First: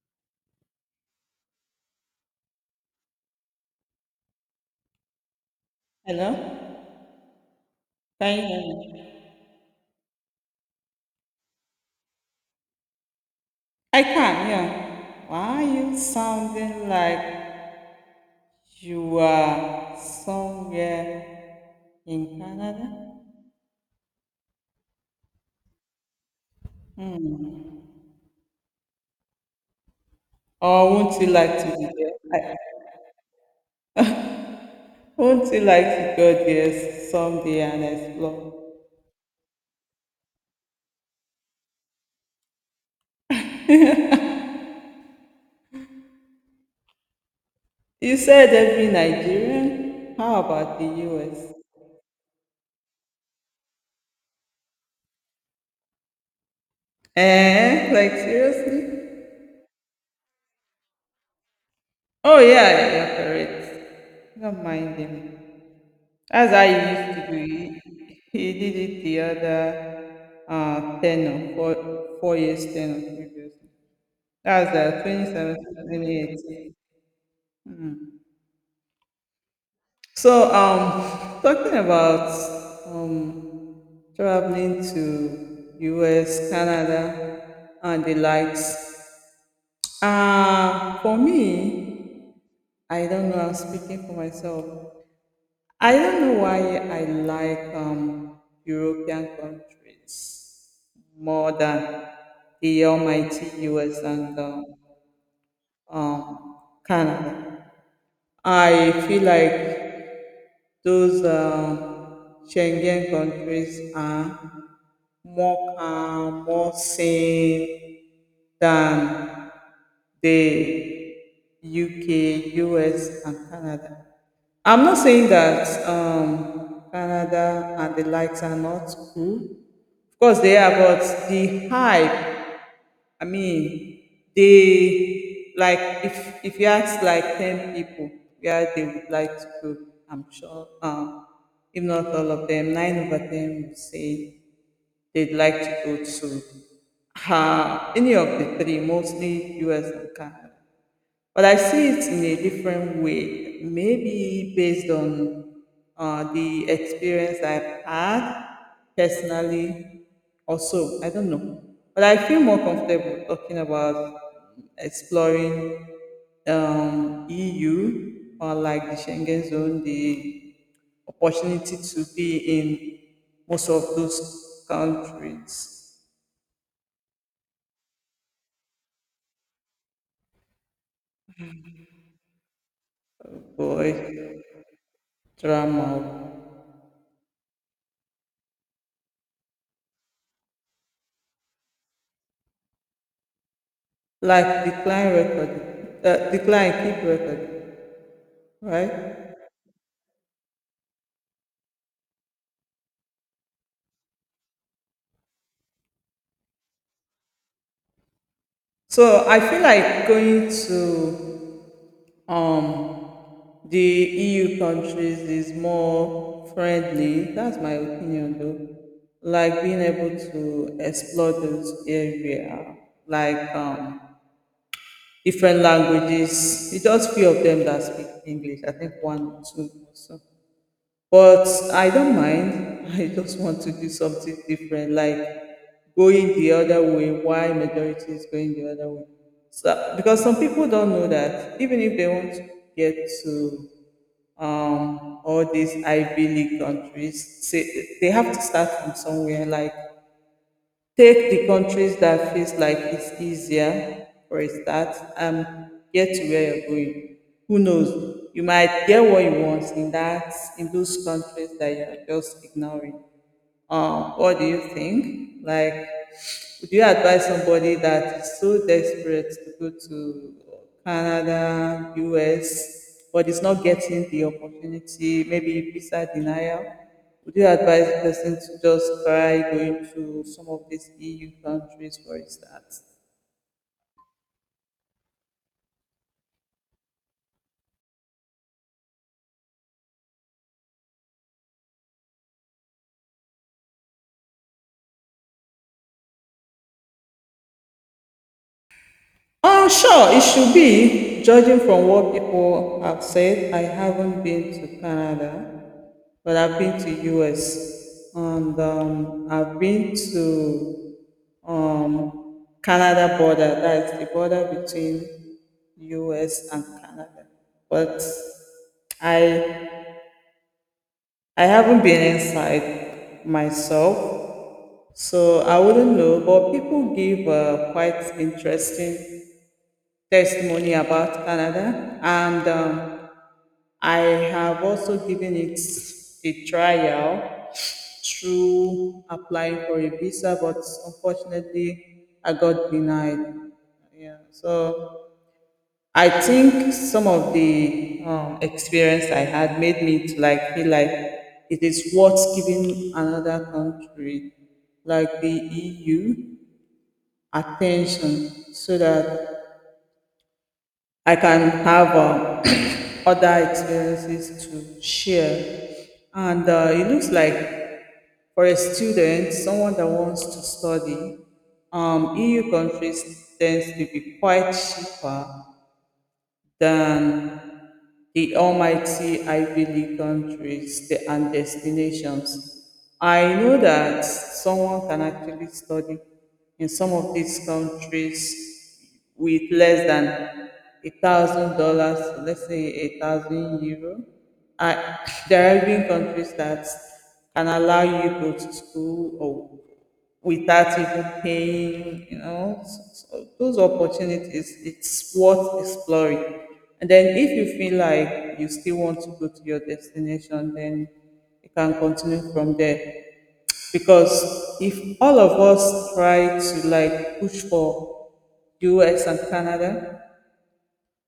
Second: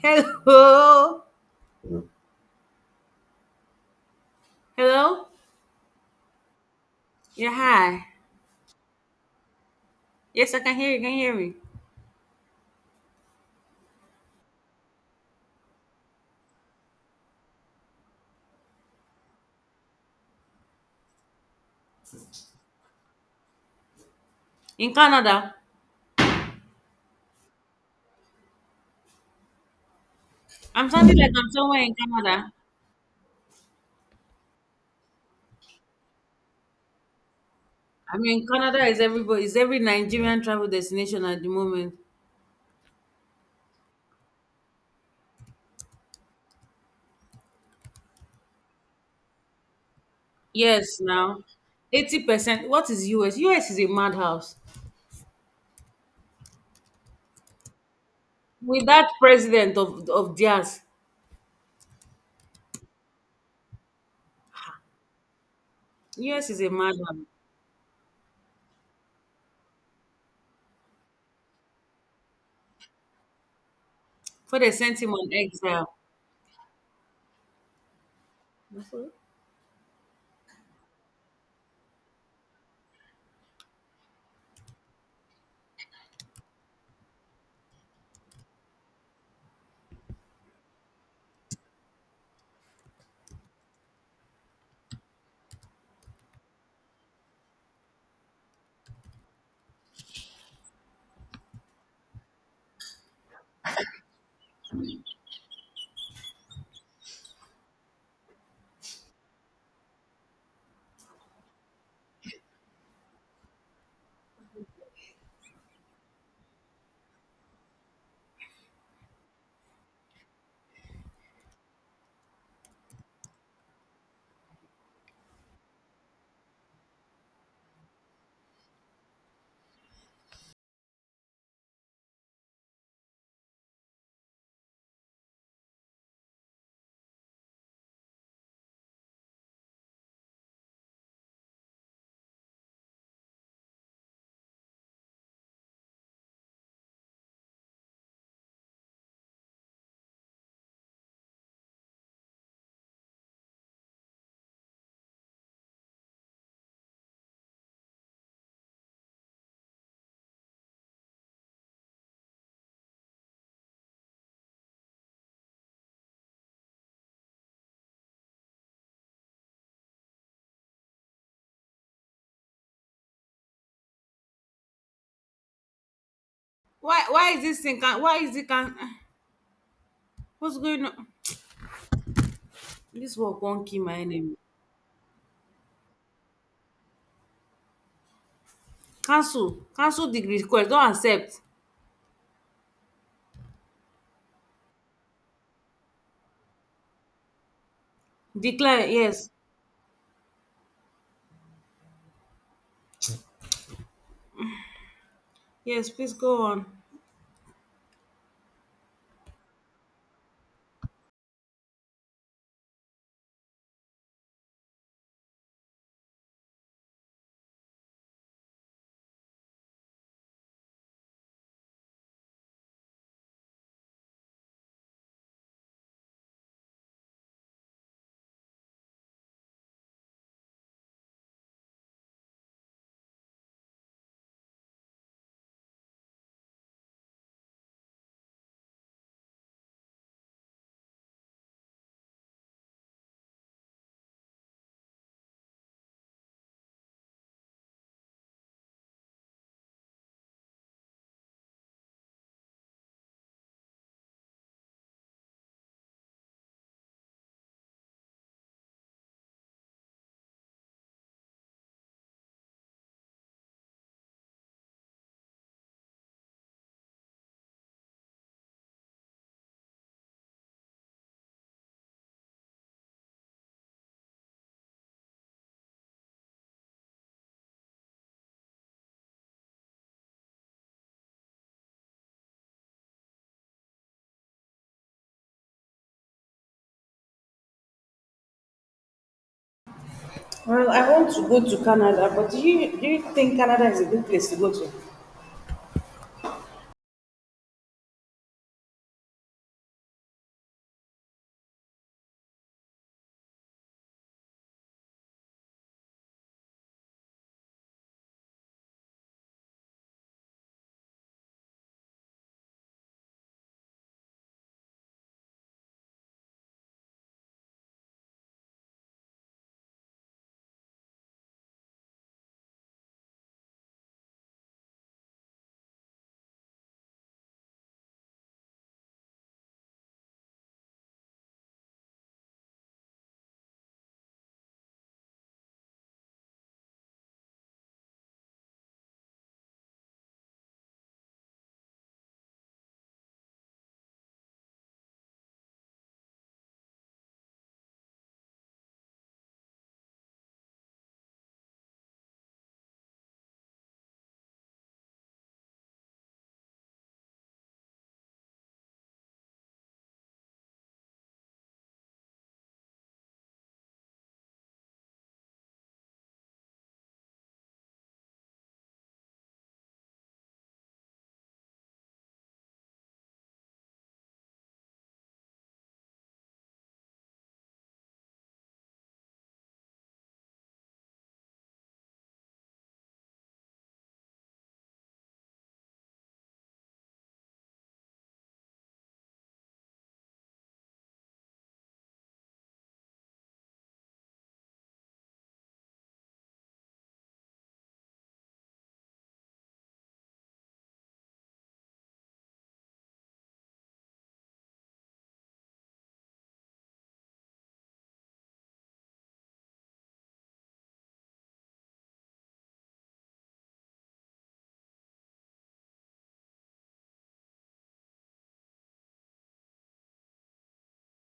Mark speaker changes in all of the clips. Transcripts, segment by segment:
Speaker 1: Hello. Hello.
Speaker 2: Hello?
Speaker 1: Yeah, hi.
Speaker 2: Can you hear me?
Speaker 1: Yes, I can hear you. Can you hear me?
Speaker 2: I can, yeah. Why are you sounding like you are somewhere in Canada?
Speaker 1: In Canada.
Speaker 2: Or
Speaker 1: I'm sounding
Speaker 2: won't you
Speaker 1: like I'm
Speaker 2: like to
Speaker 1: somewhere
Speaker 2: be
Speaker 1: in
Speaker 2: there?
Speaker 1: Canada.
Speaker 2: Won't you like to go there someday and explore?
Speaker 1: Canada is every Nigerian travel destination at the moment.
Speaker 2: You said every Nigerian. How about the
Speaker 1: Yes, now.
Speaker 2: US?
Speaker 1: 80%. What is US? US is a madhouse.
Speaker 2: Eh? Like
Speaker 1: With that
Speaker 2: seriously?
Speaker 1: president of theirs,
Speaker 2: Oh yeah, yeah, you're correct. Don't mind him.
Speaker 1: US
Speaker 2: That's
Speaker 1: is
Speaker 2: how
Speaker 1: a
Speaker 2: he used to
Speaker 1: madhouse.
Speaker 2: do it. He did it the other tenor, 4 years tenor previously.
Speaker 1: For they
Speaker 2: That's
Speaker 1: sent him on exile.
Speaker 2: 2017. Mm. Talking about um, traveling to US, Canada, and the likes. For me, I don't know, I'm speaking for myself. I don't know why I like European countries more than the almighty US and um, Canada. I feel like those Schengen countries are more calm, more sane than the UK, US, and Canada. I'm not saying that Canada and the likes are not cool. Of course, they are, but the hype, I mean, they like if you ask like 10 people where they would like to go, I'm sure if not all of them, nine over them would say they'd like to go to any of the three, mostly US and Canada. But I see it in a different way, maybe based on the experience I've had personally, or so. I don't know. But I feel more comfortable talking about exploring EU or like the Schengen zone, the opportunity to be in most of those countries.
Speaker 1: Why is this thing can why is it can what's going on? This work won't kill my enemy.
Speaker 2: Boy, drama.
Speaker 1: Cancel. Cancel the request. Don't accept.
Speaker 2: Like decline record, decline keep record,
Speaker 1: Decline. Yes.
Speaker 2: right?
Speaker 1: Yes, please go on.
Speaker 2: So I feel like going to um the EU countries is more friendly. That's my opinion, though. Like being able to explore those area, like different languages. It's just few of them that speak English. I think one or two. Or so. But I don't mind. I just want to do something different, like going the other way. Why majority is going the other way? So because some people don't know that even if they want to get to all these Ivy League countries, say, they have to start from somewhere. Like take the countries that feels like it's easier for a start and get to where you're going. Who knows? You might get what you want in that in those countries that you're just ignoring. What do you think? Like, would you advise somebody that is so desperate to go to Canada, US, but is not getting the opportunity, maybe visa denial? Would you advise the person to just try going to some of these EU countries for a start?
Speaker 1: It's a good place to go to.
Speaker 2: Oh sure, it should be. Judging from what people have said, I haven't been to Canada, but I've been to US, and I've been to Canada border. That's the border between US and Canada. But I I haven't been inside myself, so I wouldn't know. But people give quite interesting testimony about Canada, and I have also given it a trial through applying for a visa, but unfortunately, I got denied. Yeah, so I think some of the experience I had made me to like feel like it is worth giving another country like the EU attention so that I can have other experiences to share. And it looks like for a student, someone that wants to study, EU countries tends to be quite cheaper than the almighty Ivy League countries and destinations. I know that someone can actually study in some of these countries with less than $1,000, let's say €1,000. I, there are even countries that can allow you to go to school or without even paying, you know. So those opportunities, it's worth exploring. And then if you feel like you still want to go to your destination, then you can continue from there. Because if all of us try to like push for US and Canada,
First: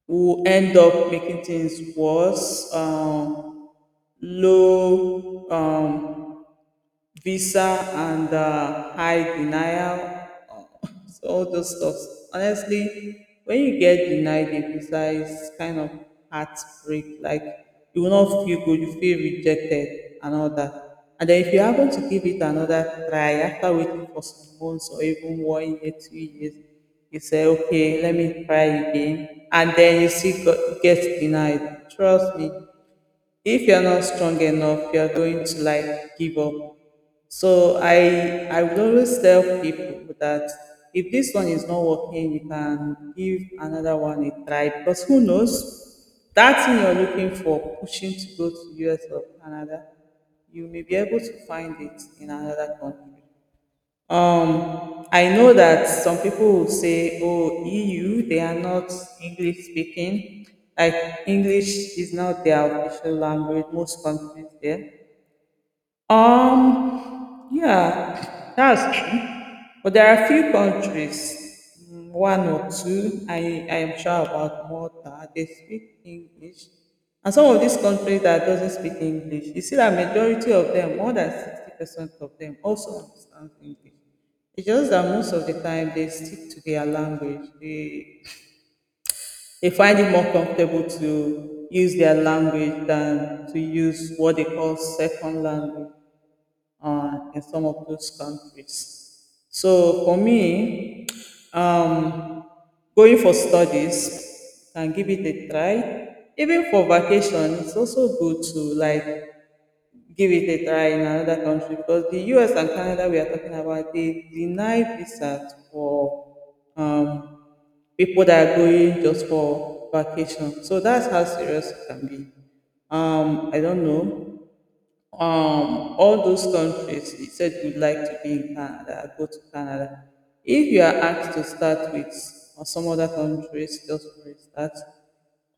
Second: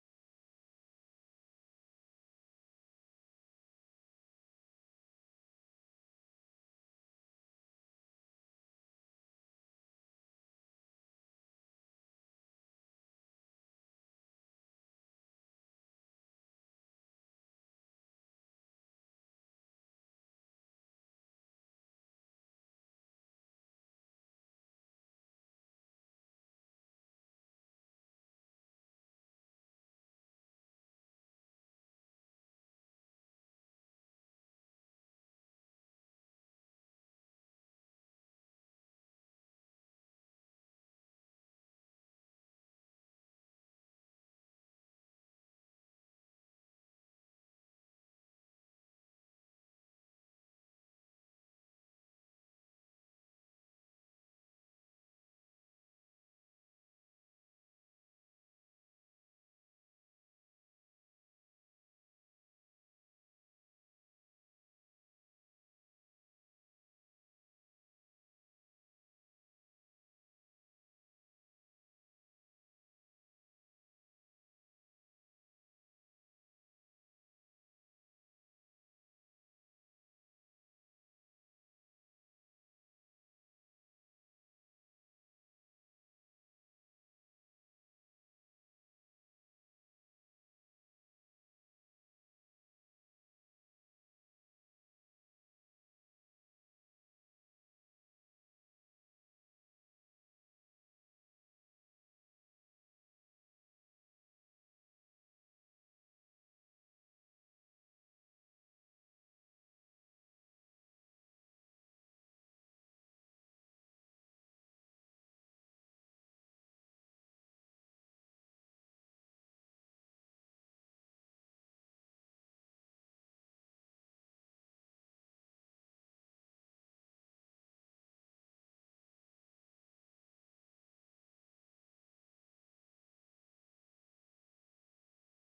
Speaker 2: we'll end up making things worse, low visa and high denial, so all those stuff. Honestly, when you get denied a visa, it's kind of heartbreak. Like you will not feel good, you feel rejected and all that. And then if you happen to give it another try after waiting for some months or even 1 year, 2 years, you say, okay, let me try again. And then get denied. Trust me, if you're not strong enough you're going to like give up. So I would always tell people that if this one is not working you can give another one a try, because who knows that thing you're looking for pushing to go to US or Canada, you may be able to find it in another country. I know that some people would say, oh, EU, they are not English speaking. Like, English is not their official language, most countries there. Yeah, that's true. But there are a few countries, one or two, I am sure about Malta, they speak English. And some of these countries that doesn't speak English, you see that majority of them, more than 60% of them also understand English. It's just that most of the time they stick to their language. They find it more comfortable to use their language than to use what they call second language in some of those countries. So for me, um, going for studies can give it a try. Even for vacation, it's also good to like give it a try in another country because the US and Canada we are talking about they deny visas for um, people that are going just for vacation. So that's how serious it can be. I don't know, all those countries you said you'd like to be in Canada, go to Canada, if you are asked to start with or some other countries just for a start,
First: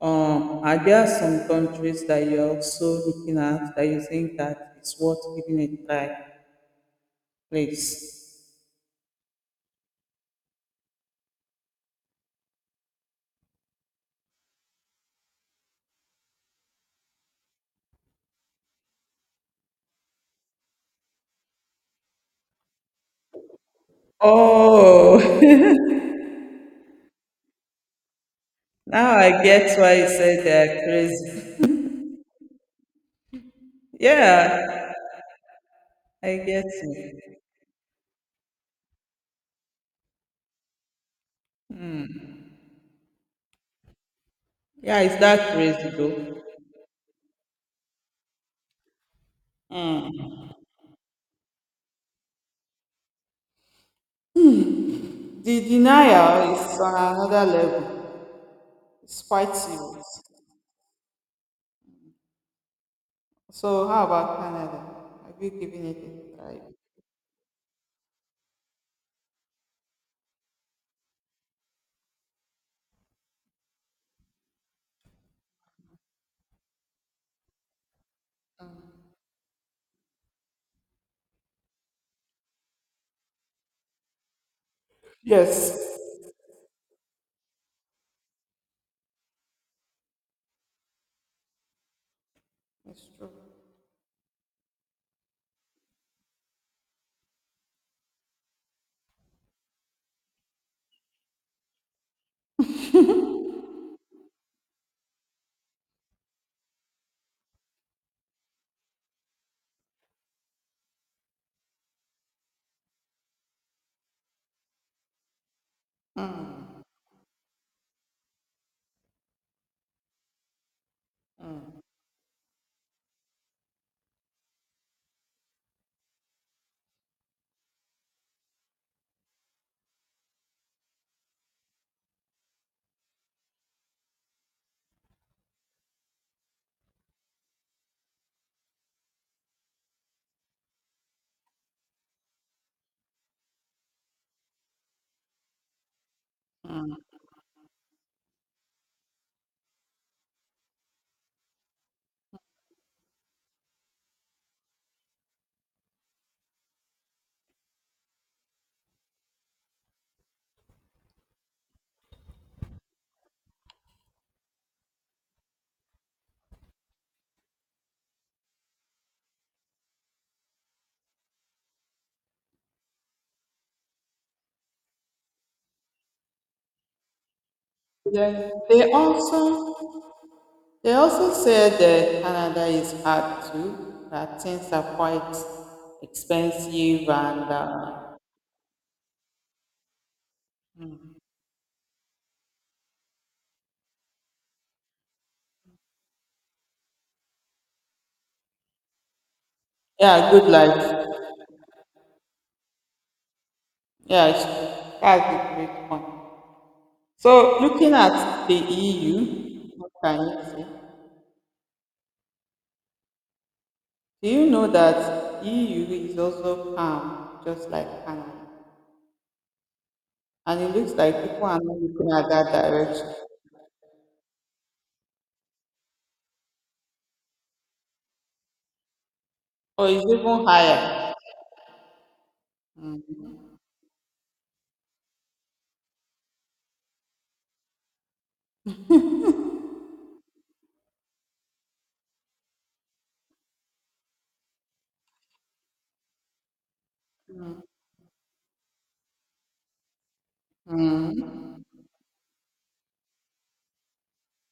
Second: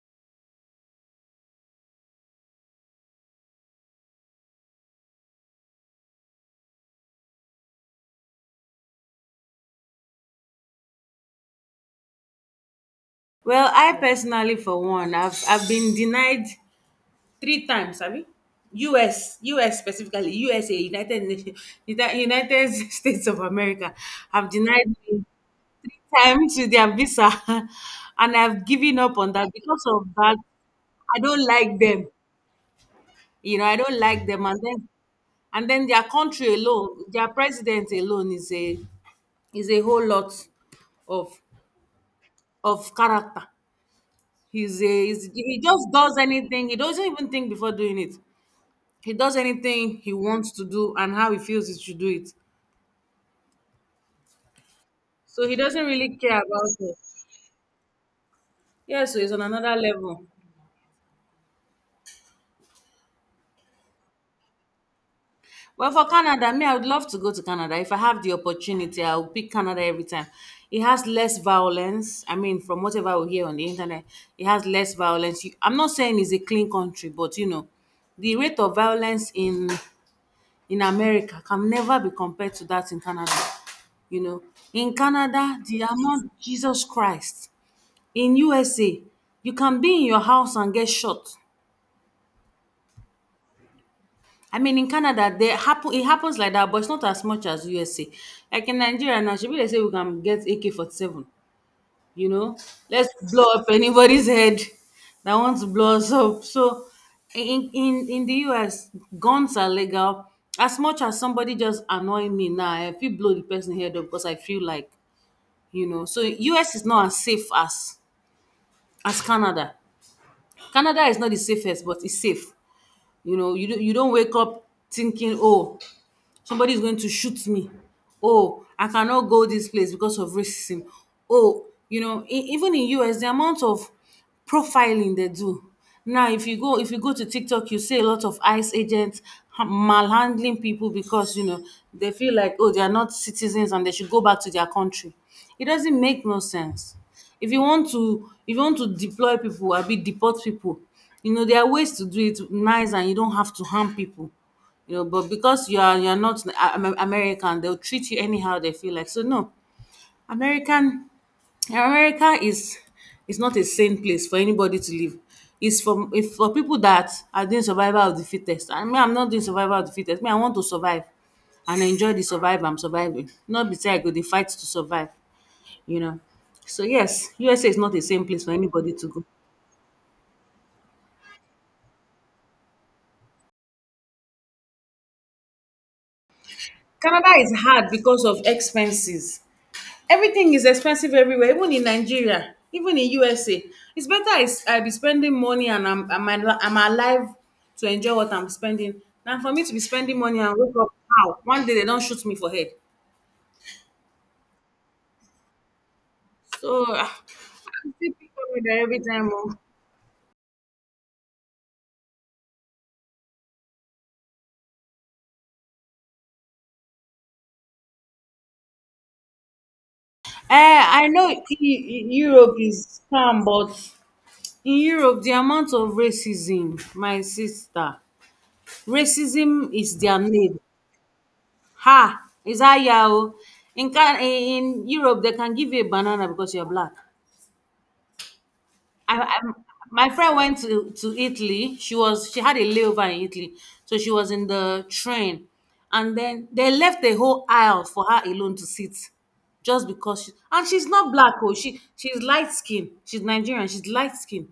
Speaker 2: are there some countries that you're also looking at that you think that it's worth giving a try, please?
Speaker 1: Well, I personally, for one, I've been denied three times. I mean, U.S. specifically, USA, United Nations, United States of America, have denied
Speaker 2: Oh.
Speaker 1: me three times with their visa, and I've given
Speaker 2: Now
Speaker 1: up on
Speaker 2: I
Speaker 1: that
Speaker 2: get
Speaker 1: because
Speaker 2: why
Speaker 1: of
Speaker 2: you
Speaker 1: that.
Speaker 2: said they're
Speaker 1: I don't
Speaker 2: crazy.
Speaker 1: like them. You know, I don't like them, and then
Speaker 2: Yeah,
Speaker 1: and then their
Speaker 2: I
Speaker 1: country
Speaker 2: get
Speaker 1: alone, their
Speaker 2: it.
Speaker 1: president alone is a whole lot of of character.
Speaker 2: Yeah, it's that
Speaker 1: He just
Speaker 2: crazy
Speaker 1: does
Speaker 2: though.
Speaker 1: anything. He doesn't even think before doing it. He does anything he wants to do and how he feels he should do it. So he
Speaker 2: The
Speaker 1: doesn't really care
Speaker 2: denial
Speaker 1: about
Speaker 2: is on
Speaker 1: it.
Speaker 2: another level.
Speaker 1: Yeah, so
Speaker 2: It's
Speaker 1: he's on
Speaker 2: quite,
Speaker 1: another level.
Speaker 2: so how about Canada? Have you given
Speaker 1: Well,
Speaker 2: it
Speaker 1: for
Speaker 2: a
Speaker 1: Canada,
Speaker 2: try?
Speaker 1: me, I would love to go to Canada. If I have the opportunity, I will pick Canada every time. It has less violence. I mean, from whatever we hear on the internet, it has less violence. You- I'm not saying it's a clean country, but you know, the rate of violence in America can never be compared to that in Canada. You know, in Canada,
Speaker 2: Yes.
Speaker 1: the amount Jesus Christ. In USA, you can be in your house and get shot.
Speaker 2: It's true.
Speaker 1: I mean, in Canada, they happen. It happens like that, but it's not as much as USA. Like in Nigeria now, shebi dey say we can get AK-47, you know, let's blow up anybody's head that wants to blow us up. So in the US, guns are legal. As much as somebody just annoy me now, I feel blow the person head up because I feel like, you know. So US is not as safe as Canada. Canada is not the
Speaker 2: Mm.
Speaker 1: safest, but it's safe, you know. You, do, not You don't wake up thinking, oh, somebody is going to shoot me, oh I cannot go this place because of racism. Oh, you know, even in US the amount of profiling they do now. If you go to TikTok, you see a lot of ICE agents malhandling people because, you know, they feel like, oh, they are not citizens and they should go back to their country. It doesn't make no sense. If you want to, if you want to deploy people, I'd be deport people. You know, there are ways to do it nice and you don't have to harm people, you know. But because you're not a- Am- American, they'll treat you anyhow they feel like. So no, American, America is not a sane place for anybody to live. It's for, if for, people that are doing survival of the fittest. I mean, I'm not doing survival of the fittest. Me, I want to survive and enjoy the survive I'm surviving. Not be say I go the fight to survive. You know. So yes, USA is not a same place
Speaker 2: Then
Speaker 1: for anybody to go.
Speaker 2: they also said that Canada is hard too, that things are quite expensive
Speaker 1: Canada
Speaker 2: and
Speaker 1: is hard because of expenses. Everything is expensive everywhere, even in Nigeria, even in USA. It's better I be spending money and I'm alive to enjoy what I'm spending, than for me to be spending
Speaker 2: yeah,
Speaker 1: money
Speaker 2: good
Speaker 1: and wake up
Speaker 2: life.
Speaker 1: how one day they don't shoot me for head.
Speaker 2: Yeah, it's true. That's a great point.
Speaker 1: So ah,
Speaker 2: So
Speaker 1: I'm
Speaker 2: looking
Speaker 1: still picking
Speaker 2: at the
Speaker 1: with her every time, oh.
Speaker 2: EU, what can you say? Do you know that EU is also calm, just like Canada, and
Speaker 1: Eh, I know
Speaker 2: one, you go at that
Speaker 1: Europe is
Speaker 2: direction.
Speaker 1: calm, but in Europe the amount of racism, my sister, racism
Speaker 2: Or
Speaker 1: is
Speaker 2: it's
Speaker 1: their
Speaker 2: even
Speaker 1: name.
Speaker 2: higher.
Speaker 1: Ha! Is that, oh, in Europe they can give you a banana because you're black. I My friend went to Italy. She had a layover in Italy, so she was in the train, and then they left a whole aisle for her alone to sit, just because she, and she's not black, oh. She, she's light skinned, she's Nigerian, she's light skinned,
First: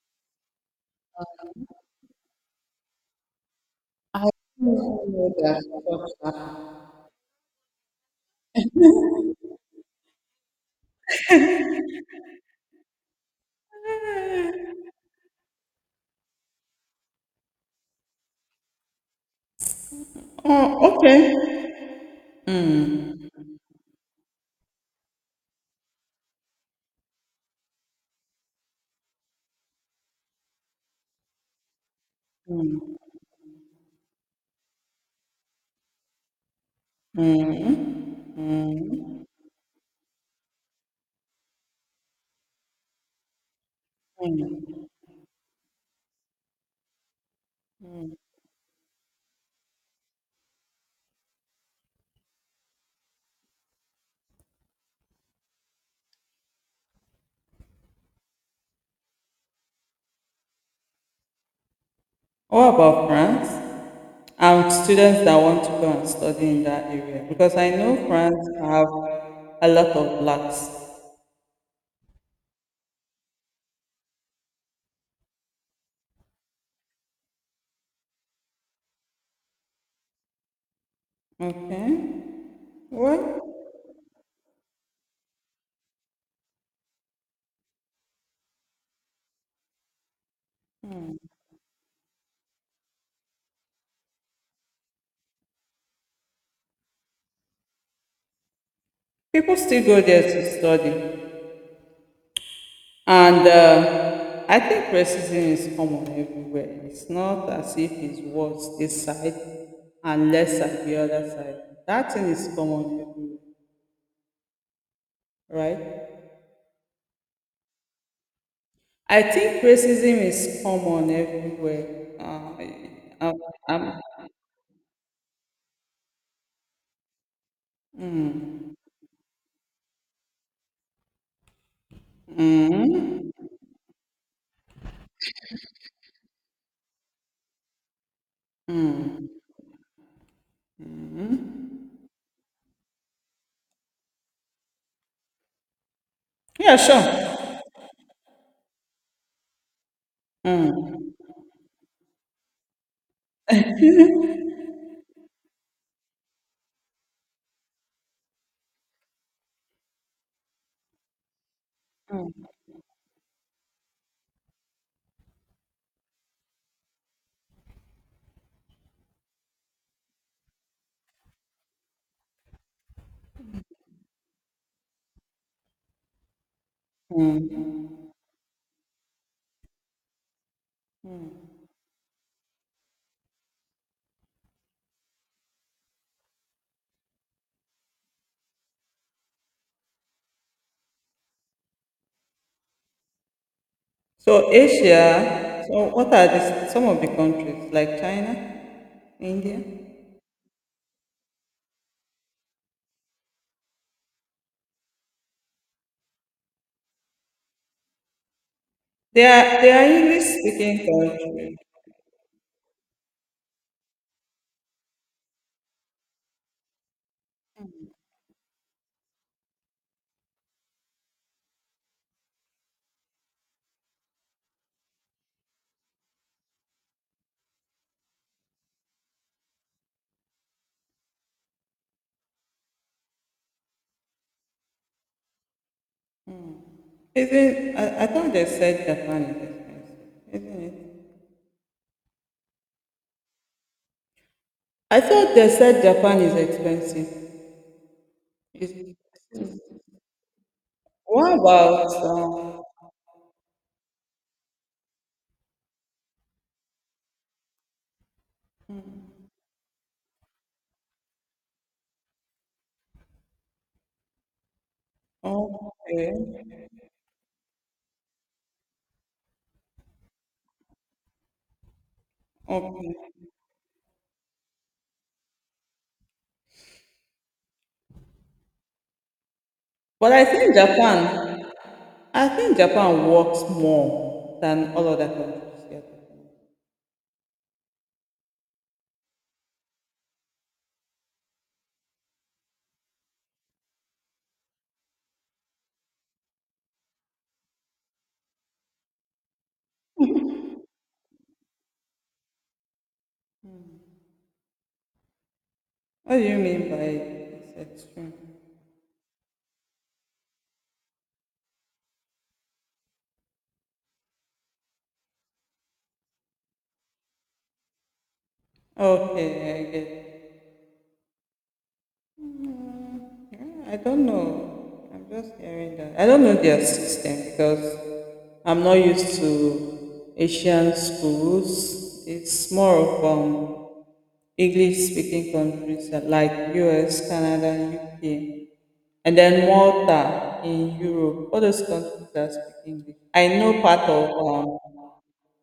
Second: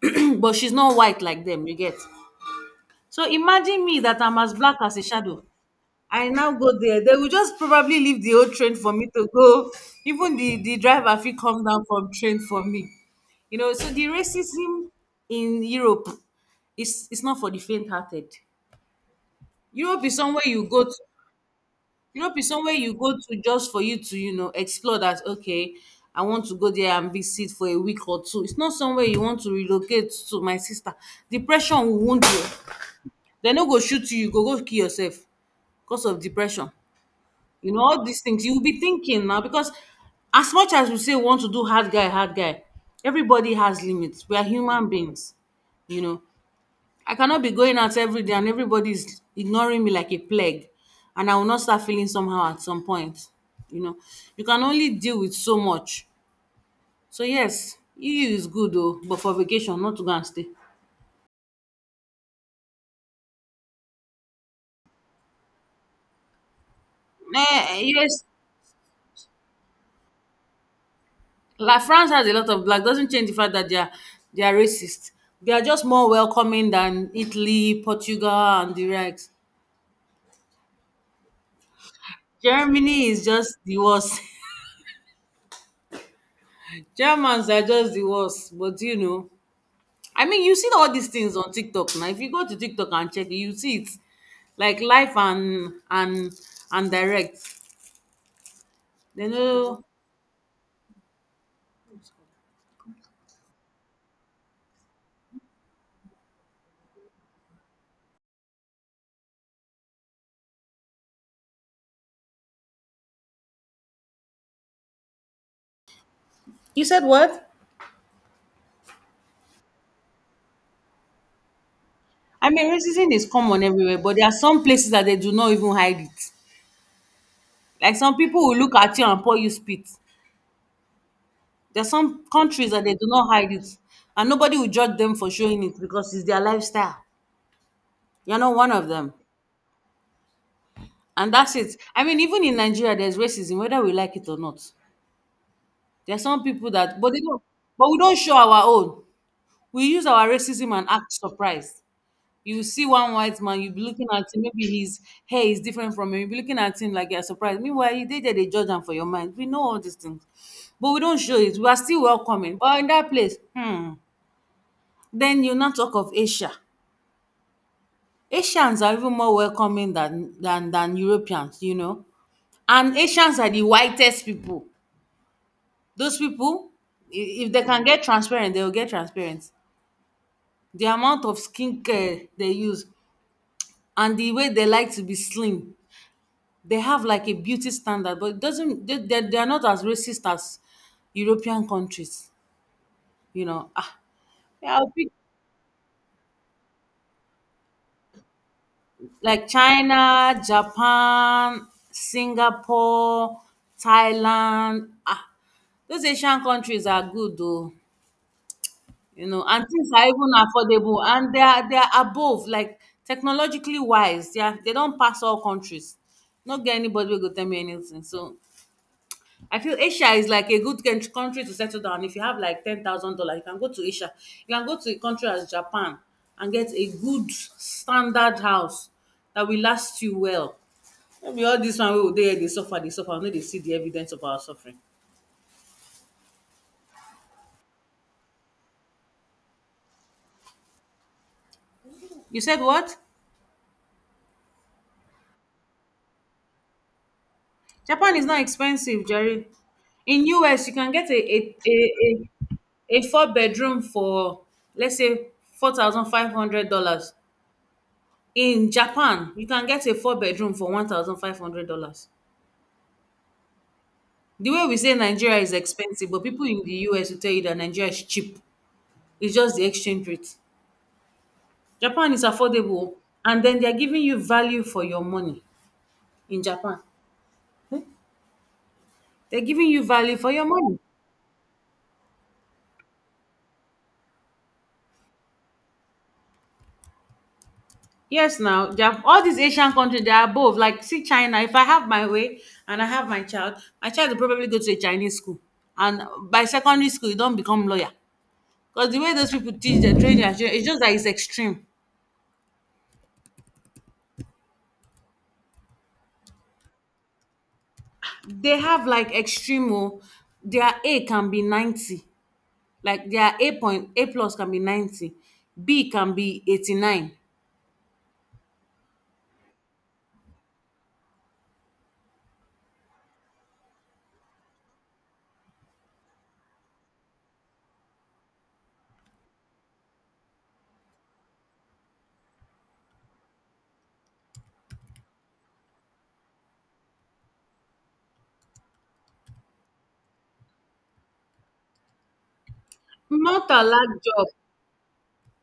Speaker 1: but she's not white like them. You get. So imagine me that I'm as
Speaker 2: You
Speaker 1: black as a
Speaker 2: know
Speaker 1: shadow.
Speaker 2: that stops
Speaker 1: I now go
Speaker 2: happen.
Speaker 1: there. They will just probably leave the old train for me to go. Even the driver fee come down from train for me. You know, so the racism in Europe is, it's not for the faint hearted. Europe is somewhere you
Speaker 2: Oh,
Speaker 1: go to
Speaker 2: okay.
Speaker 1: Europe is somewhere you go to just for you to, you know, explore that, okay, I want to go there and visit for a week or two. It's not somewhere you want to relocate to, my sister. Depression will wound you.
Speaker 2: Mm.
Speaker 1: They no go shoot you, you go go kill yourself because of depression. You
Speaker 2: Mm.
Speaker 1: know, all these things you'll be
Speaker 2: Mm.
Speaker 1: thinking now, because as much as we say we want to do hard guy, everybody has limits. We are human beings. You know, I cannot be going out every day and everybody's ignoring me like a plague. And I will not start feeling somehow at some point. You know, you can only deal with so much. So yes, EU is good though, but for vacation, not to go and stay.
Speaker 2: What about France? And students that want to go and study in that area? Because I
Speaker 1: Eh,
Speaker 2: know
Speaker 1: yes,
Speaker 2: France have a lot of blacks.
Speaker 1: like France has a lot of black doesn't change the fact that they are racist. They are just more welcoming than Italy, Portugal, and the rest.
Speaker 2: Okay.
Speaker 1: Germany is
Speaker 2: Well,
Speaker 1: just the worst. Germans are just the worst. But you know, I mean, you see all these things on TikTok now. If you go to TikTok and check, it, you see it like live and direct. They
Speaker 2: people
Speaker 1: know.
Speaker 2: still go there to study. And I think racism is common everywhere. It's not as if it's worse this side and lesser the other side. That thing is common everywhere, right?
Speaker 1: You said what?
Speaker 2: I think racism is common everywhere.
Speaker 1: I
Speaker 2: Uh,
Speaker 1: mean, racism is
Speaker 2: I,
Speaker 1: common everywhere,
Speaker 2: I'm,
Speaker 1: but there are some places that they do not even hide it. Like some people will look at you and pour you spit. There are some countries that they do
Speaker 2: mm,
Speaker 1: not hide it, and nobody will judge them for showing it because it's their lifestyle. You're not one of them. And that's it. I mean, even in Nigeria, there's racism, whether we like it or not. There are some people
Speaker 2: yeah,
Speaker 1: that, but they don't,
Speaker 2: sure.
Speaker 1: but we don't show our own. We use our racism and act surprised. You see one white man, you be looking at him, maybe his hair is different from him. You be looking at him like you're surprised. Meanwhile, you did they judge them for your mind. We know all these things. But we don't show it. We are still welcoming. But in that place, hmm, then you now talk of Asia. Asians are even more welcoming than than Europeans, you know. And Asians are the whitest people. Those people, if they can
Speaker 2: Mm.
Speaker 1: get transparent, they will get transparent. The amount of skincare they use and the way they like to be slim, they have like a beauty standard, but it doesn't, they are not as racist as European countries, you know. Ah,
Speaker 2: So
Speaker 1: yeah, I'll pick
Speaker 2: Asia. So what are the, some of the countries like China,
Speaker 1: like
Speaker 2: India?
Speaker 1: China, Japan, Singapore, Thailand. Ah, those Asian countries are good though, you know, and
Speaker 2: They
Speaker 1: things
Speaker 2: are
Speaker 1: are
Speaker 2: English
Speaker 1: even
Speaker 2: speaking
Speaker 1: affordable and
Speaker 2: countries.
Speaker 1: they are above like technologically wise. They are, they don't pass all countries. Not get anybody will go tell me anything. So I feel Asia is like a good country to settle down. If you have like $10,000, you can go to Asia. You can go to a country as Japan and get a good standard house that will last you well. No be all this one wey we dey here dey suffer we no dey see the evidence of our suffering.
Speaker 2: Isn't, I thought they said Japan is expensive, isn't it?
Speaker 1: You said what?
Speaker 2: I thought they said Japan is expensive.
Speaker 1: Japan is not expensive, Jerry.
Speaker 2: Is-
Speaker 1: In US, you can get
Speaker 2: what about,
Speaker 1: a four bedroom for let's say $4,500. In Japan, you can get a four bedroom for $1,500. The way we say Nigeria is expensive,
Speaker 2: okay,
Speaker 1: but people in the US will tell you that Nigeria is cheap. It's just the exchange rate. Japan is affordable,
Speaker 2: okay.
Speaker 1: and then they're giving you value for your money in Japan. Hmm? They're giving you
Speaker 2: But
Speaker 1: value for your money.
Speaker 2: I think Japan works more than all other countries together.
Speaker 1: Yes, now they have all these Asian countries. They are both like, see China. If I have my way and I have my child will probably go to a Chinese school, and by secondary school, you don't become lawyer because the way those people teach their training, it's just that it's extreme.
Speaker 2: What do you mean by it's extreme?
Speaker 1: They have like extreme. Oh, their A can be 90, like their A point A plus can be 90, B can be 89.
Speaker 2: Okay, I get I don't know. I'm just hearing that. I don't know their system because I'm not used to Asian schools. It's more of English speaking countries that like US, Canada, UK, and then Malta in Europe. All those countries that speak English. I
Speaker 1: Malta
Speaker 2: know part
Speaker 1: lack
Speaker 2: of
Speaker 1: job.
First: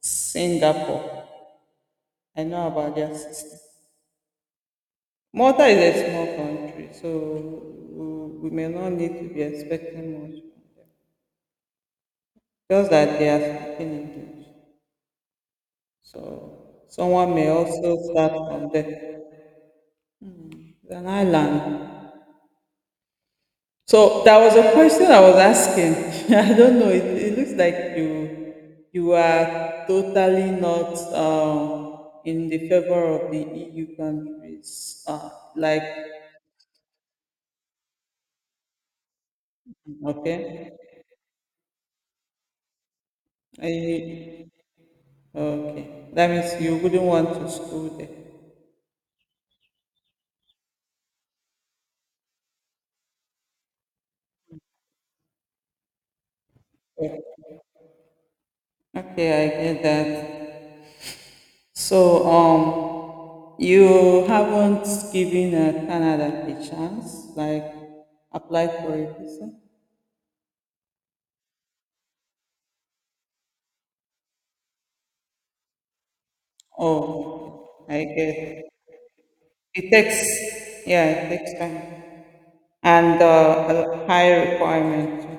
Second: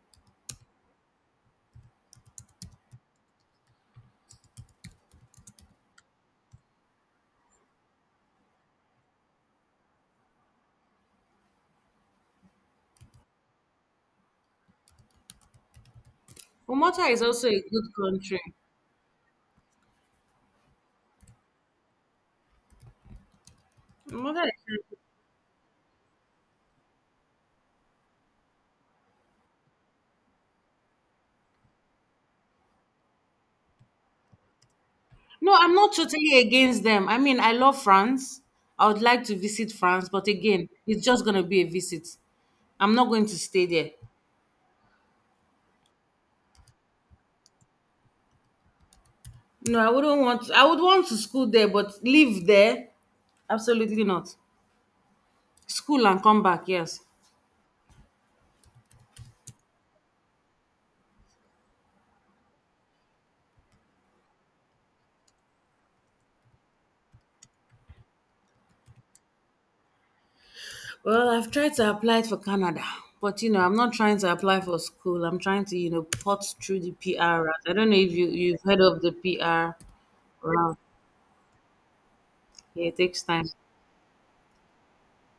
Speaker 2: Singapore. I know about their system. Malta is a small country, so we may not need to be expecting much. Just like they are speaking English. So
Speaker 1: Malta is
Speaker 2: someone
Speaker 1: also
Speaker 2: may
Speaker 1: a good
Speaker 2: also start
Speaker 1: country.
Speaker 2: from there. It's an island. So there
Speaker 1: Malta
Speaker 2: was a
Speaker 1: is
Speaker 2: question I was asking. I don't know. It looks like you are totally not in the favor of the EU countries.
Speaker 1: No, I'm
Speaker 2: Like
Speaker 1: not totally against them. I mean, I love France. I would like to visit France, but again,
Speaker 2: okay,
Speaker 1: it's just going to be a visit. I'm not going to stay
Speaker 2: I,
Speaker 1: there.
Speaker 2: okay. That means you wouldn't want to school there.
Speaker 1: No, I wouldn't want I would want to school there, but live there? Absolutely not. School and come back, yes.
Speaker 2: Okay, I get that. So, you haven't given Canada a chance, like apply for a visa?
Speaker 1: Well, I've tried to apply for Canada, but I'm not trying to apply for school. I'm trying to put through the PR route. I
Speaker 2: Oh,
Speaker 1: don't know
Speaker 2: I
Speaker 1: if you've
Speaker 2: get
Speaker 1: heard of the PR
Speaker 2: it
Speaker 1: route.
Speaker 2: takes, yeah, it takes time
Speaker 1: Yeah, it
Speaker 2: and
Speaker 1: takes time.
Speaker 2: a high requirement, too.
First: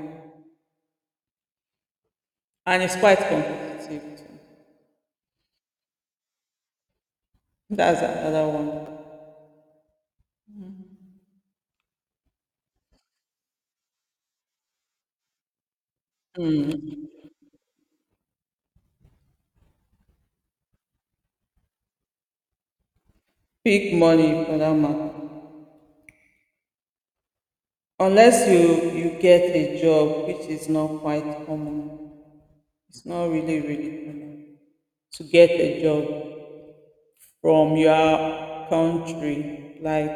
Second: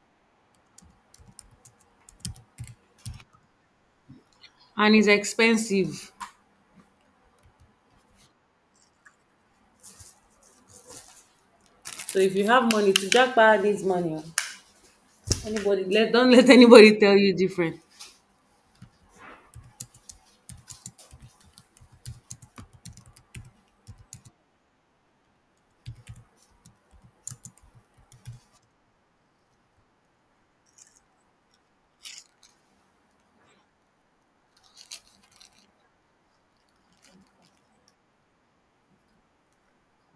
Speaker 2: And it's quite competitive too.
Speaker 1: And it's expensive.
Speaker 2: That's another one.
Speaker 1: So if you have money to jackpot this money, oh. anybody let don't let anybody tell you different.
Speaker 2: Big money for that matter. Unless you get a job, which is not quite common. It's not really common to get a job from your country, like,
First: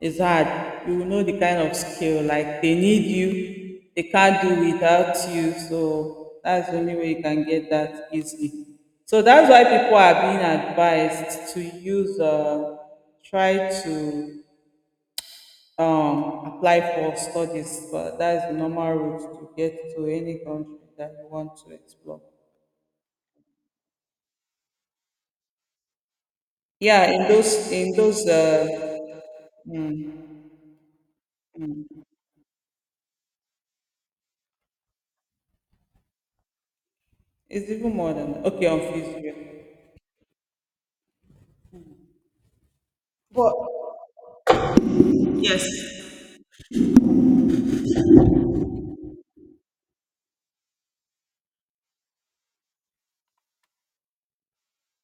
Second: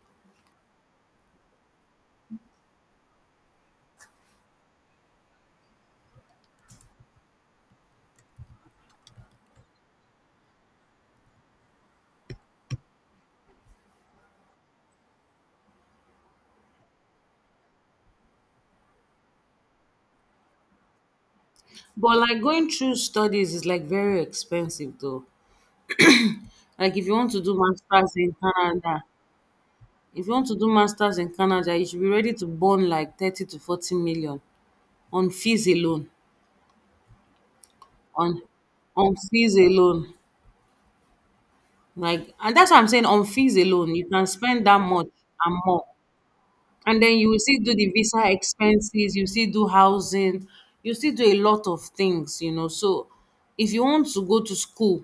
Speaker 2: it's hard. You will know the kind of skill, like, they need you, they can't do without you, so that's the only way you can get that easily. So that's why people are being advised to use try to apply for studies. But that's the normal route to get to any country that you want to
Speaker 1: But
Speaker 2: explore.
Speaker 1: like going through studies is like very expensive though. Like if
Speaker 2: Yeah,
Speaker 1: you
Speaker 2: in
Speaker 1: want to
Speaker 2: those,
Speaker 1: do masters in Canada, if you want to do masters in Canada, you should be ready to burn like 30 to 40 million on fees alone.
Speaker 2: it's even more than
Speaker 1: On
Speaker 2: okay on
Speaker 1: on
Speaker 2: physio.
Speaker 1: fees alone. Like and that's what I'm saying, on fees alone, you can spend that much and more. And then you will still do the visa expenses, you still do housing, you still do a lot of things, so if you want to go to school,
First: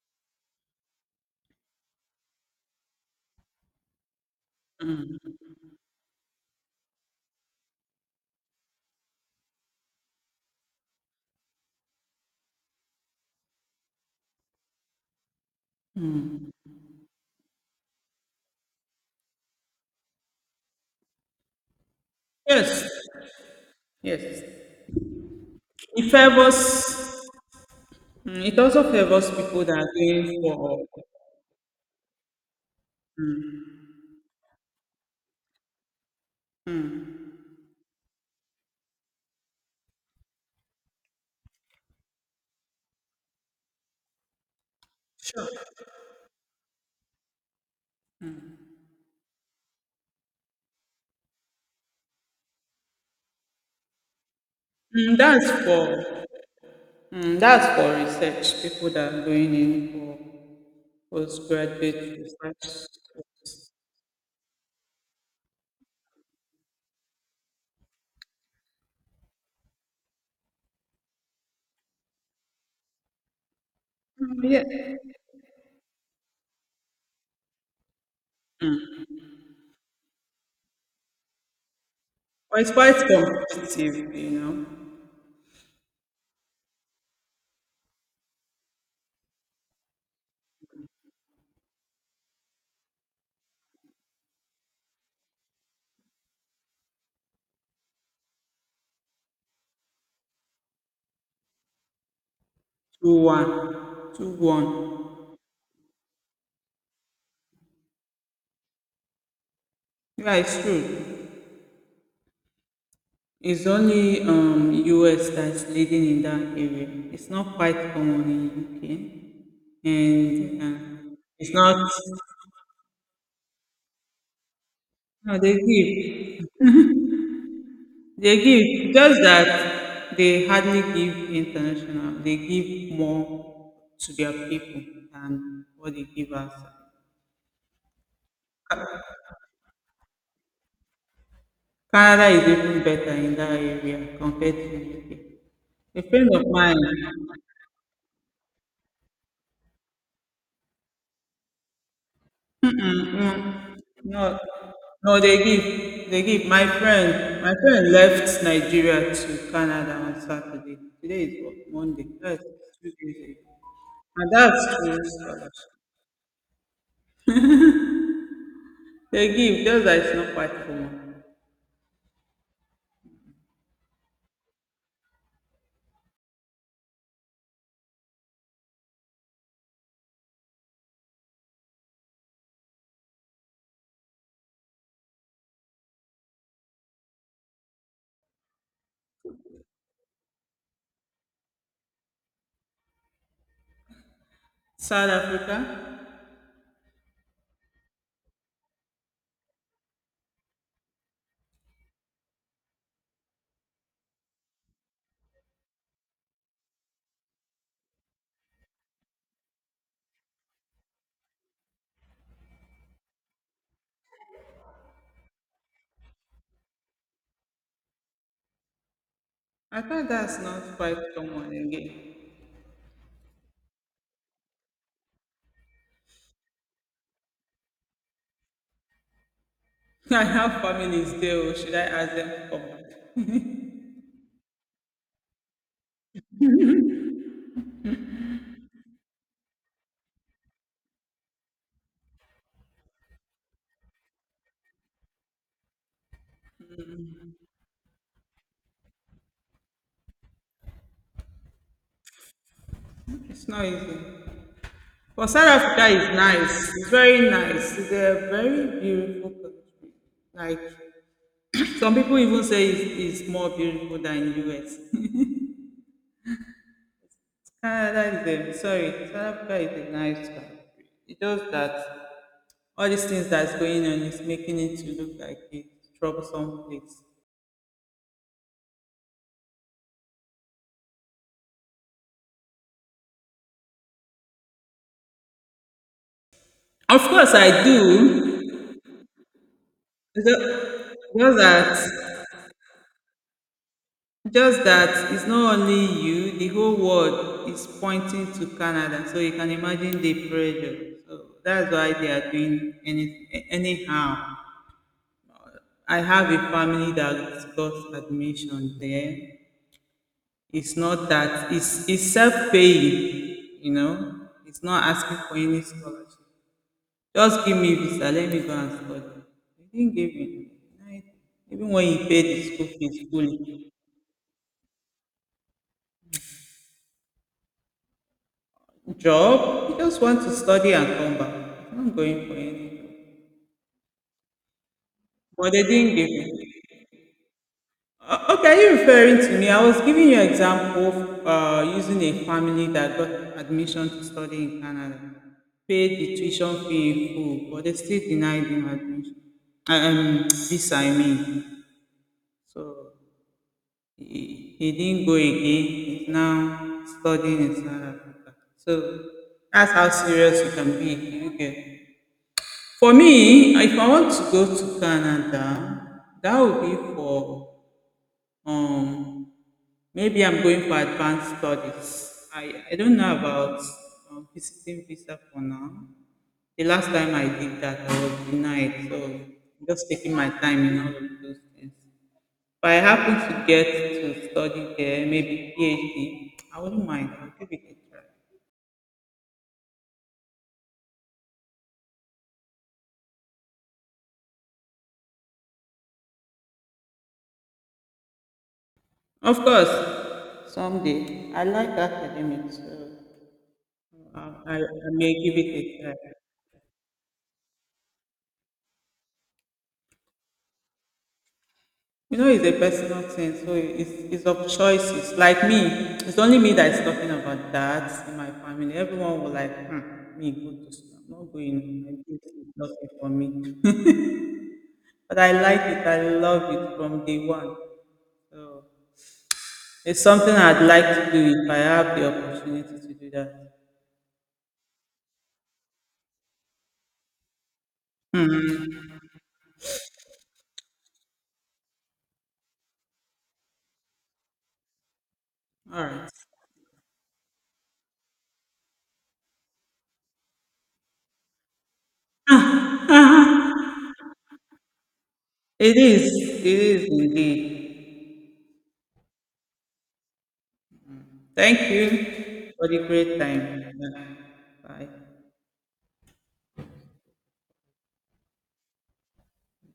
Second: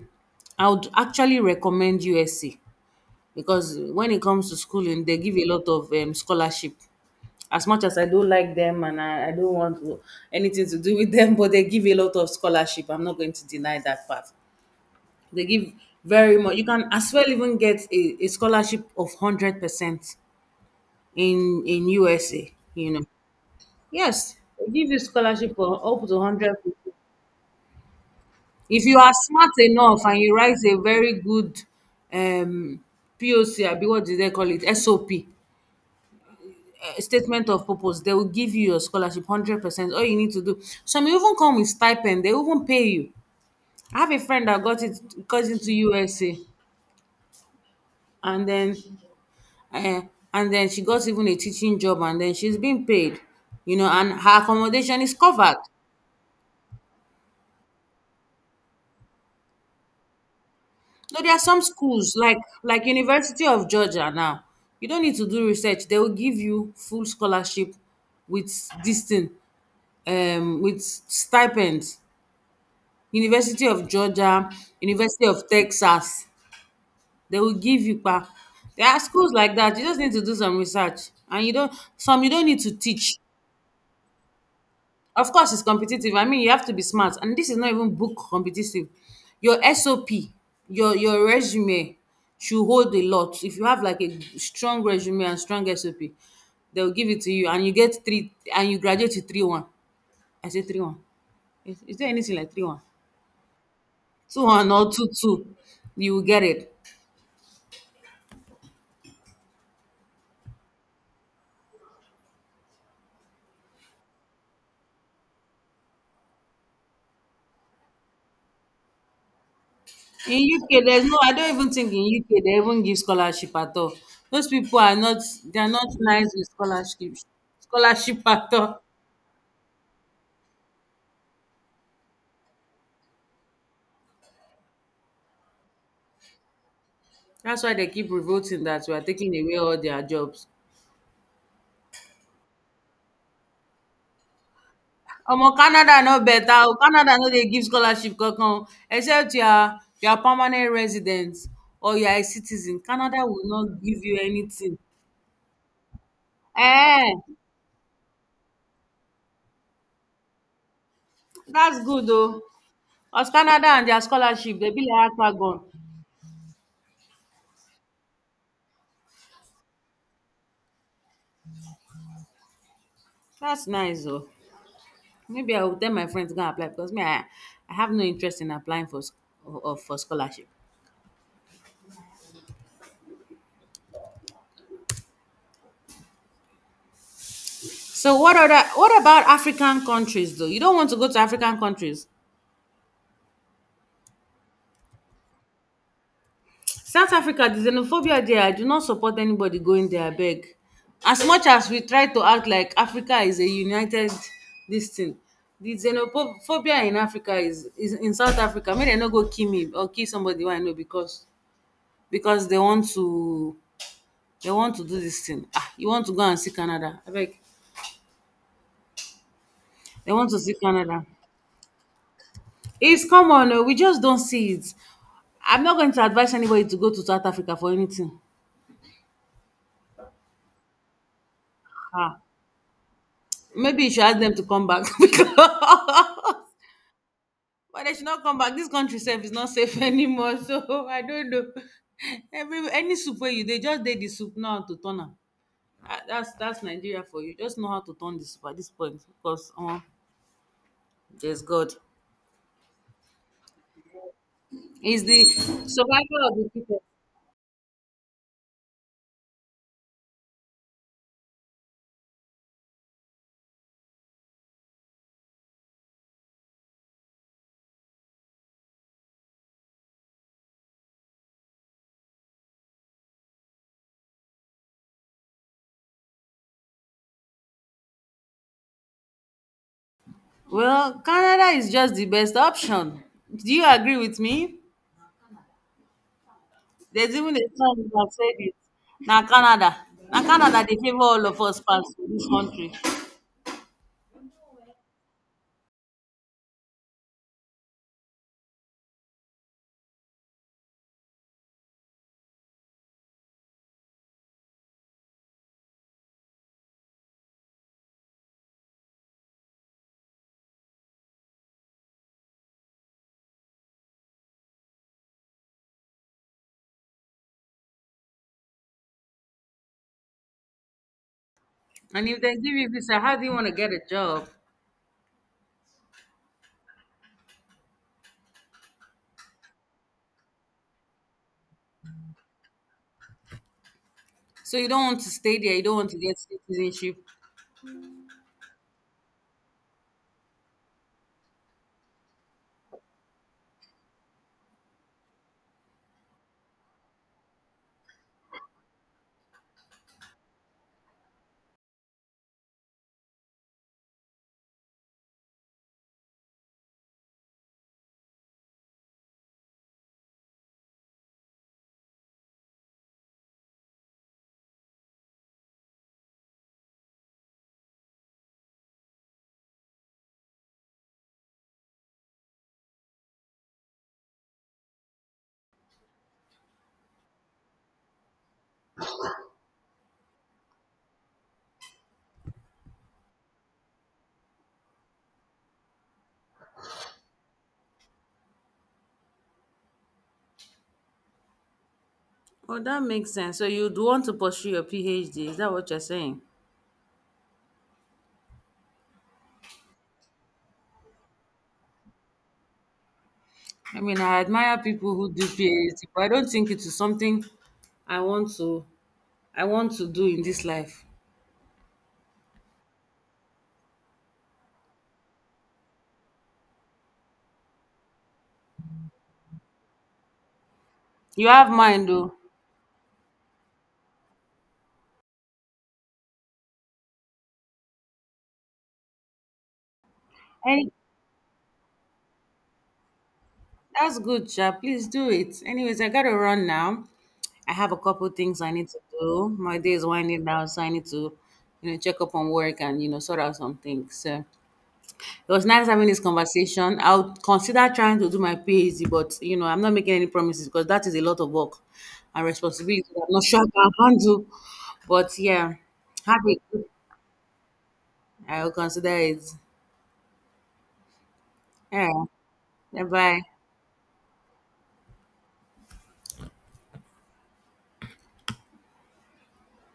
Speaker 1: I would actually recommend USC because when it comes to schooling, they give a lot of scholarship. As much as I don't like them and I don't want anything to do with them, but they give a lot of scholarship. I'm not going to deny that part. They give very much. You can as well even get a scholarship of 100% in USA,
Speaker 2: Yes,
Speaker 1: Yes,
Speaker 2: yes.
Speaker 1: they give you scholarship for up
Speaker 2: It
Speaker 1: to 100 people.
Speaker 2: favors, it
Speaker 1: If
Speaker 2: also
Speaker 1: you are
Speaker 2: favors
Speaker 1: smart
Speaker 2: people that are
Speaker 1: enough and
Speaker 2: going
Speaker 1: you write a
Speaker 2: for,
Speaker 1: very good um, POC, I be what do they call it? SOP, statement of purpose. They will give you your scholarship 100%. All you need to do. Some even come with stipend. They even pay you. I have a friend that got into USA, and uh, then she got even a teaching job, and then she's being paid. You know, and her accommodation is
Speaker 2: that's
Speaker 1: covered.
Speaker 2: for, that's for research, people that are going in for
Speaker 1: So there are some
Speaker 2: postgraduate
Speaker 1: schools like
Speaker 2: research.
Speaker 1: University of Georgia now. You don't need to do research. They will give you full scholarship with this thing, with stipends. University of Georgia, University of Texas. They will give you pa. There are schools like that. You just need to do some research. And you don't
Speaker 2: But
Speaker 1: need
Speaker 2: it's
Speaker 1: to
Speaker 2: quite
Speaker 1: teach.
Speaker 2: competitive, you know.
Speaker 1: Of course, it's competitive. I mean, you have to be smart. And this is not even book competitive. Your SOP, your resume should hold a lot. If you have like a strong resume and strong SOP, they'll give it to you and you get three and you graduate with 3-1. I say 3-1. Is there anything like 3-1?
Speaker 2: 2-1,
Speaker 1: Two
Speaker 2: 2-1.
Speaker 1: one or 2-2. You will get it.
Speaker 2: Yeah, it's true. It's only US that's leading in that area. It's not quite common in UK.
Speaker 1: In
Speaker 2: And
Speaker 1: UK, there's no I
Speaker 2: it's
Speaker 1: don't even
Speaker 2: not,
Speaker 1: think in UK they even give scholarship at all. Those people are not,
Speaker 2: No, they
Speaker 1: they are not nice
Speaker 2: give.
Speaker 1: with scholarship
Speaker 2: They
Speaker 1: at all.
Speaker 2: give, just that they hardly give international. They give more to their people than what they give us.
Speaker 1: That's why they keep revolting that we are taking away all their jobs.
Speaker 2: Canada is even better in that area compared to
Speaker 1: Omo Canada
Speaker 2: UK. A
Speaker 1: no
Speaker 2: friend of
Speaker 1: better
Speaker 2: mine,
Speaker 1: o. Canada no dey give scholarship kankan o except you are permanent resident or you are a citizen.
Speaker 2: mm-mm,
Speaker 1: Canada will not
Speaker 2: mm,
Speaker 1: give you
Speaker 2: no,
Speaker 1: anything.
Speaker 2: no, they give, they give. My friend,
Speaker 1: Eh,
Speaker 2: my friend left Nigeria to Canada on Saturday. Today is what,
Speaker 1: that's
Speaker 2: Monday.
Speaker 1: good o.
Speaker 2: That's 2 days
Speaker 1: Cos
Speaker 2: ago.
Speaker 1: Canada and their
Speaker 2: And
Speaker 1: scholarship
Speaker 2: that's
Speaker 1: dey be
Speaker 2: true
Speaker 1: like
Speaker 2: scholarship.
Speaker 1: akpagun.
Speaker 2: They give, just that it's not quite common.
Speaker 1: That's nice o. Maybe I will tell my friends to go and apply because me I have no interest in applying for sc- of for scholarship. So what about African countries though? You don't want to go to African countries?
Speaker 2: South Africa,
Speaker 1: South Africa, the xenophobia there, I do not support anybody going there, abeg. As much as we try to act like Africa is a united this thing, the xenophobia in Africa is in South Africa. Make dem no go kill me or kill somebody wey I know, because they want to do this thing. Ah, you want to go and see Canada, abeg.
Speaker 2: I thought
Speaker 1: They want
Speaker 2: that's
Speaker 1: to see
Speaker 2: not quite
Speaker 1: Canada.
Speaker 2: common again.
Speaker 1: It's common oo, we just don't see it. I'm not going to advise anybody to go to South Africa for anything.
Speaker 2: I have families there, or should I ask
Speaker 1: Ah,
Speaker 2: them to come back?
Speaker 1: maybe you should ask them to come back because but they should not come back. This country safe is not safe anymore. So I don't know. Every Any soup where you they just did the soup now to turn am. Ah, That's Nigeria for you. Just know how to turn the soup at this point because there's God.
Speaker 2: It's not easy.
Speaker 1: Is the
Speaker 2: But South Africa is
Speaker 1: survival of the
Speaker 2: nice,
Speaker 1: people.
Speaker 2: it's very nice. It's a very beautiful country. Like, some people even say it's more beautiful than US. Canada is a, sorry, South Africa is a nice country. It's just that all these things that's going on is making it to look like a troublesome place.
Speaker 1: Well, Canada is just the best option. Do you agree with me?
Speaker 2: Of
Speaker 1: There's
Speaker 2: course
Speaker 1: even a
Speaker 2: I
Speaker 1: song that said
Speaker 2: do.
Speaker 1: it. Now Canada, now
Speaker 2: ju-
Speaker 1: Canada, they favor all
Speaker 2: Just
Speaker 1: of us
Speaker 2: that,
Speaker 1: past this country.
Speaker 2: just that it's not only you, the whole world is pointing to Canada. So you can imagine the pressure. So that's why they are doing any, anyhow. I have a family that got admission there. It's not that it's self paying, you know. It's not asking for any scholarship. Just give me visa, let me go and study. He didn't give me. Like, even when he
Speaker 1: And if
Speaker 2: paid
Speaker 1: they
Speaker 2: the
Speaker 1: give
Speaker 2: school
Speaker 1: you
Speaker 2: fees
Speaker 1: visa, how do you
Speaker 2: fully.
Speaker 1: want to get a job?
Speaker 2: Job, he just want to study and come back, he's not going for any job.
Speaker 1: So you don't want to stay
Speaker 2: But
Speaker 1: there.
Speaker 2: they
Speaker 1: You don't want
Speaker 2: didn't
Speaker 1: to
Speaker 2: give
Speaker 1: get
Speaker 2: me.
Speaker 1: citizenship.
Speaker 2: Okay, are you referring to me? I was giving you example of, using a family that got admission to study in Canada, paid the tuition fee in full, but they still denied him admission. Um Visa, I mean. So he didn't go again. He's now studying in South Africa. So that's how serious you can be. Okay. For me, if I want to go to Canada, that would be for, um maybe I'm going for advanced studies. I don't know about visiting visa for now. The last time I did that, I was denied. So I'm just taking my time in all of those things. If I happen to get to study there, maybe PhD, I wouldn't mind. I'll give it a try.
Speaker 1: Oh, that makes sense. So you'd want to pursue your PhD. Is that what you're saying?
Speaker 2: Of course, someday. I like academics, so
Speaker 1: I mean, I
Speaker 2: I,
Speaker 1: admire
Speaker 2: I
Speaker 1: people
Speaker 2: may
Speaker 1: who do
Speaker 2: give it
Speaker 1: PhD,
Speaker 2: a try.
Speaker 1: but I don't think it is something I want to I want to do in this life.
Speaker 2: You know, it's a personal thing, so it's of choices. Like me, it's only me that's talking about that in my family. Everyone was like, hmm, me go to school. I'm
Speaker 1: You
Speaker 2: not
Speaker 1: have
Speaker 2: going.
Speaker 1: mine
Speaker 2: I
Speaker 1: though.
Speaker 2: think it's nothing for me. But I like it. I love it from day one. So it's something I'd
Speaker 1: Hey,
Speaker 2: like to do if I have the opportunity to do that.
Speaker 1: that's good, Sha. Please do it. Anyways, I gotta run now. I have a couple things I
Speaker 2: Hmm.
Speaker 1: need to do. My day is winding down, so I need to, check up on work and sort out some things. So it was nice
Speaker 2: All
Speaker 1: having this
Speaker 2: right.
Speaker 1: conversation. I'll consider trying to do my PhD, but I'm not making any promises because that is a lot of work and responsibility. I'm not sure I can handle. But yeah,
Speaker 2: It is.
Speaker 1: have a
Speaker 2: It
Speaker 1: good.
Speaker 2: is indeed.
Speaker 1: I'll consider it.
Speaker 2: Thank
Speaker 1: Yeah.
Speaker 2: you for the
Speaker 1: Bye
Speaker 2: great
Speaker 1: bye.
Speaker 2: time. Bye.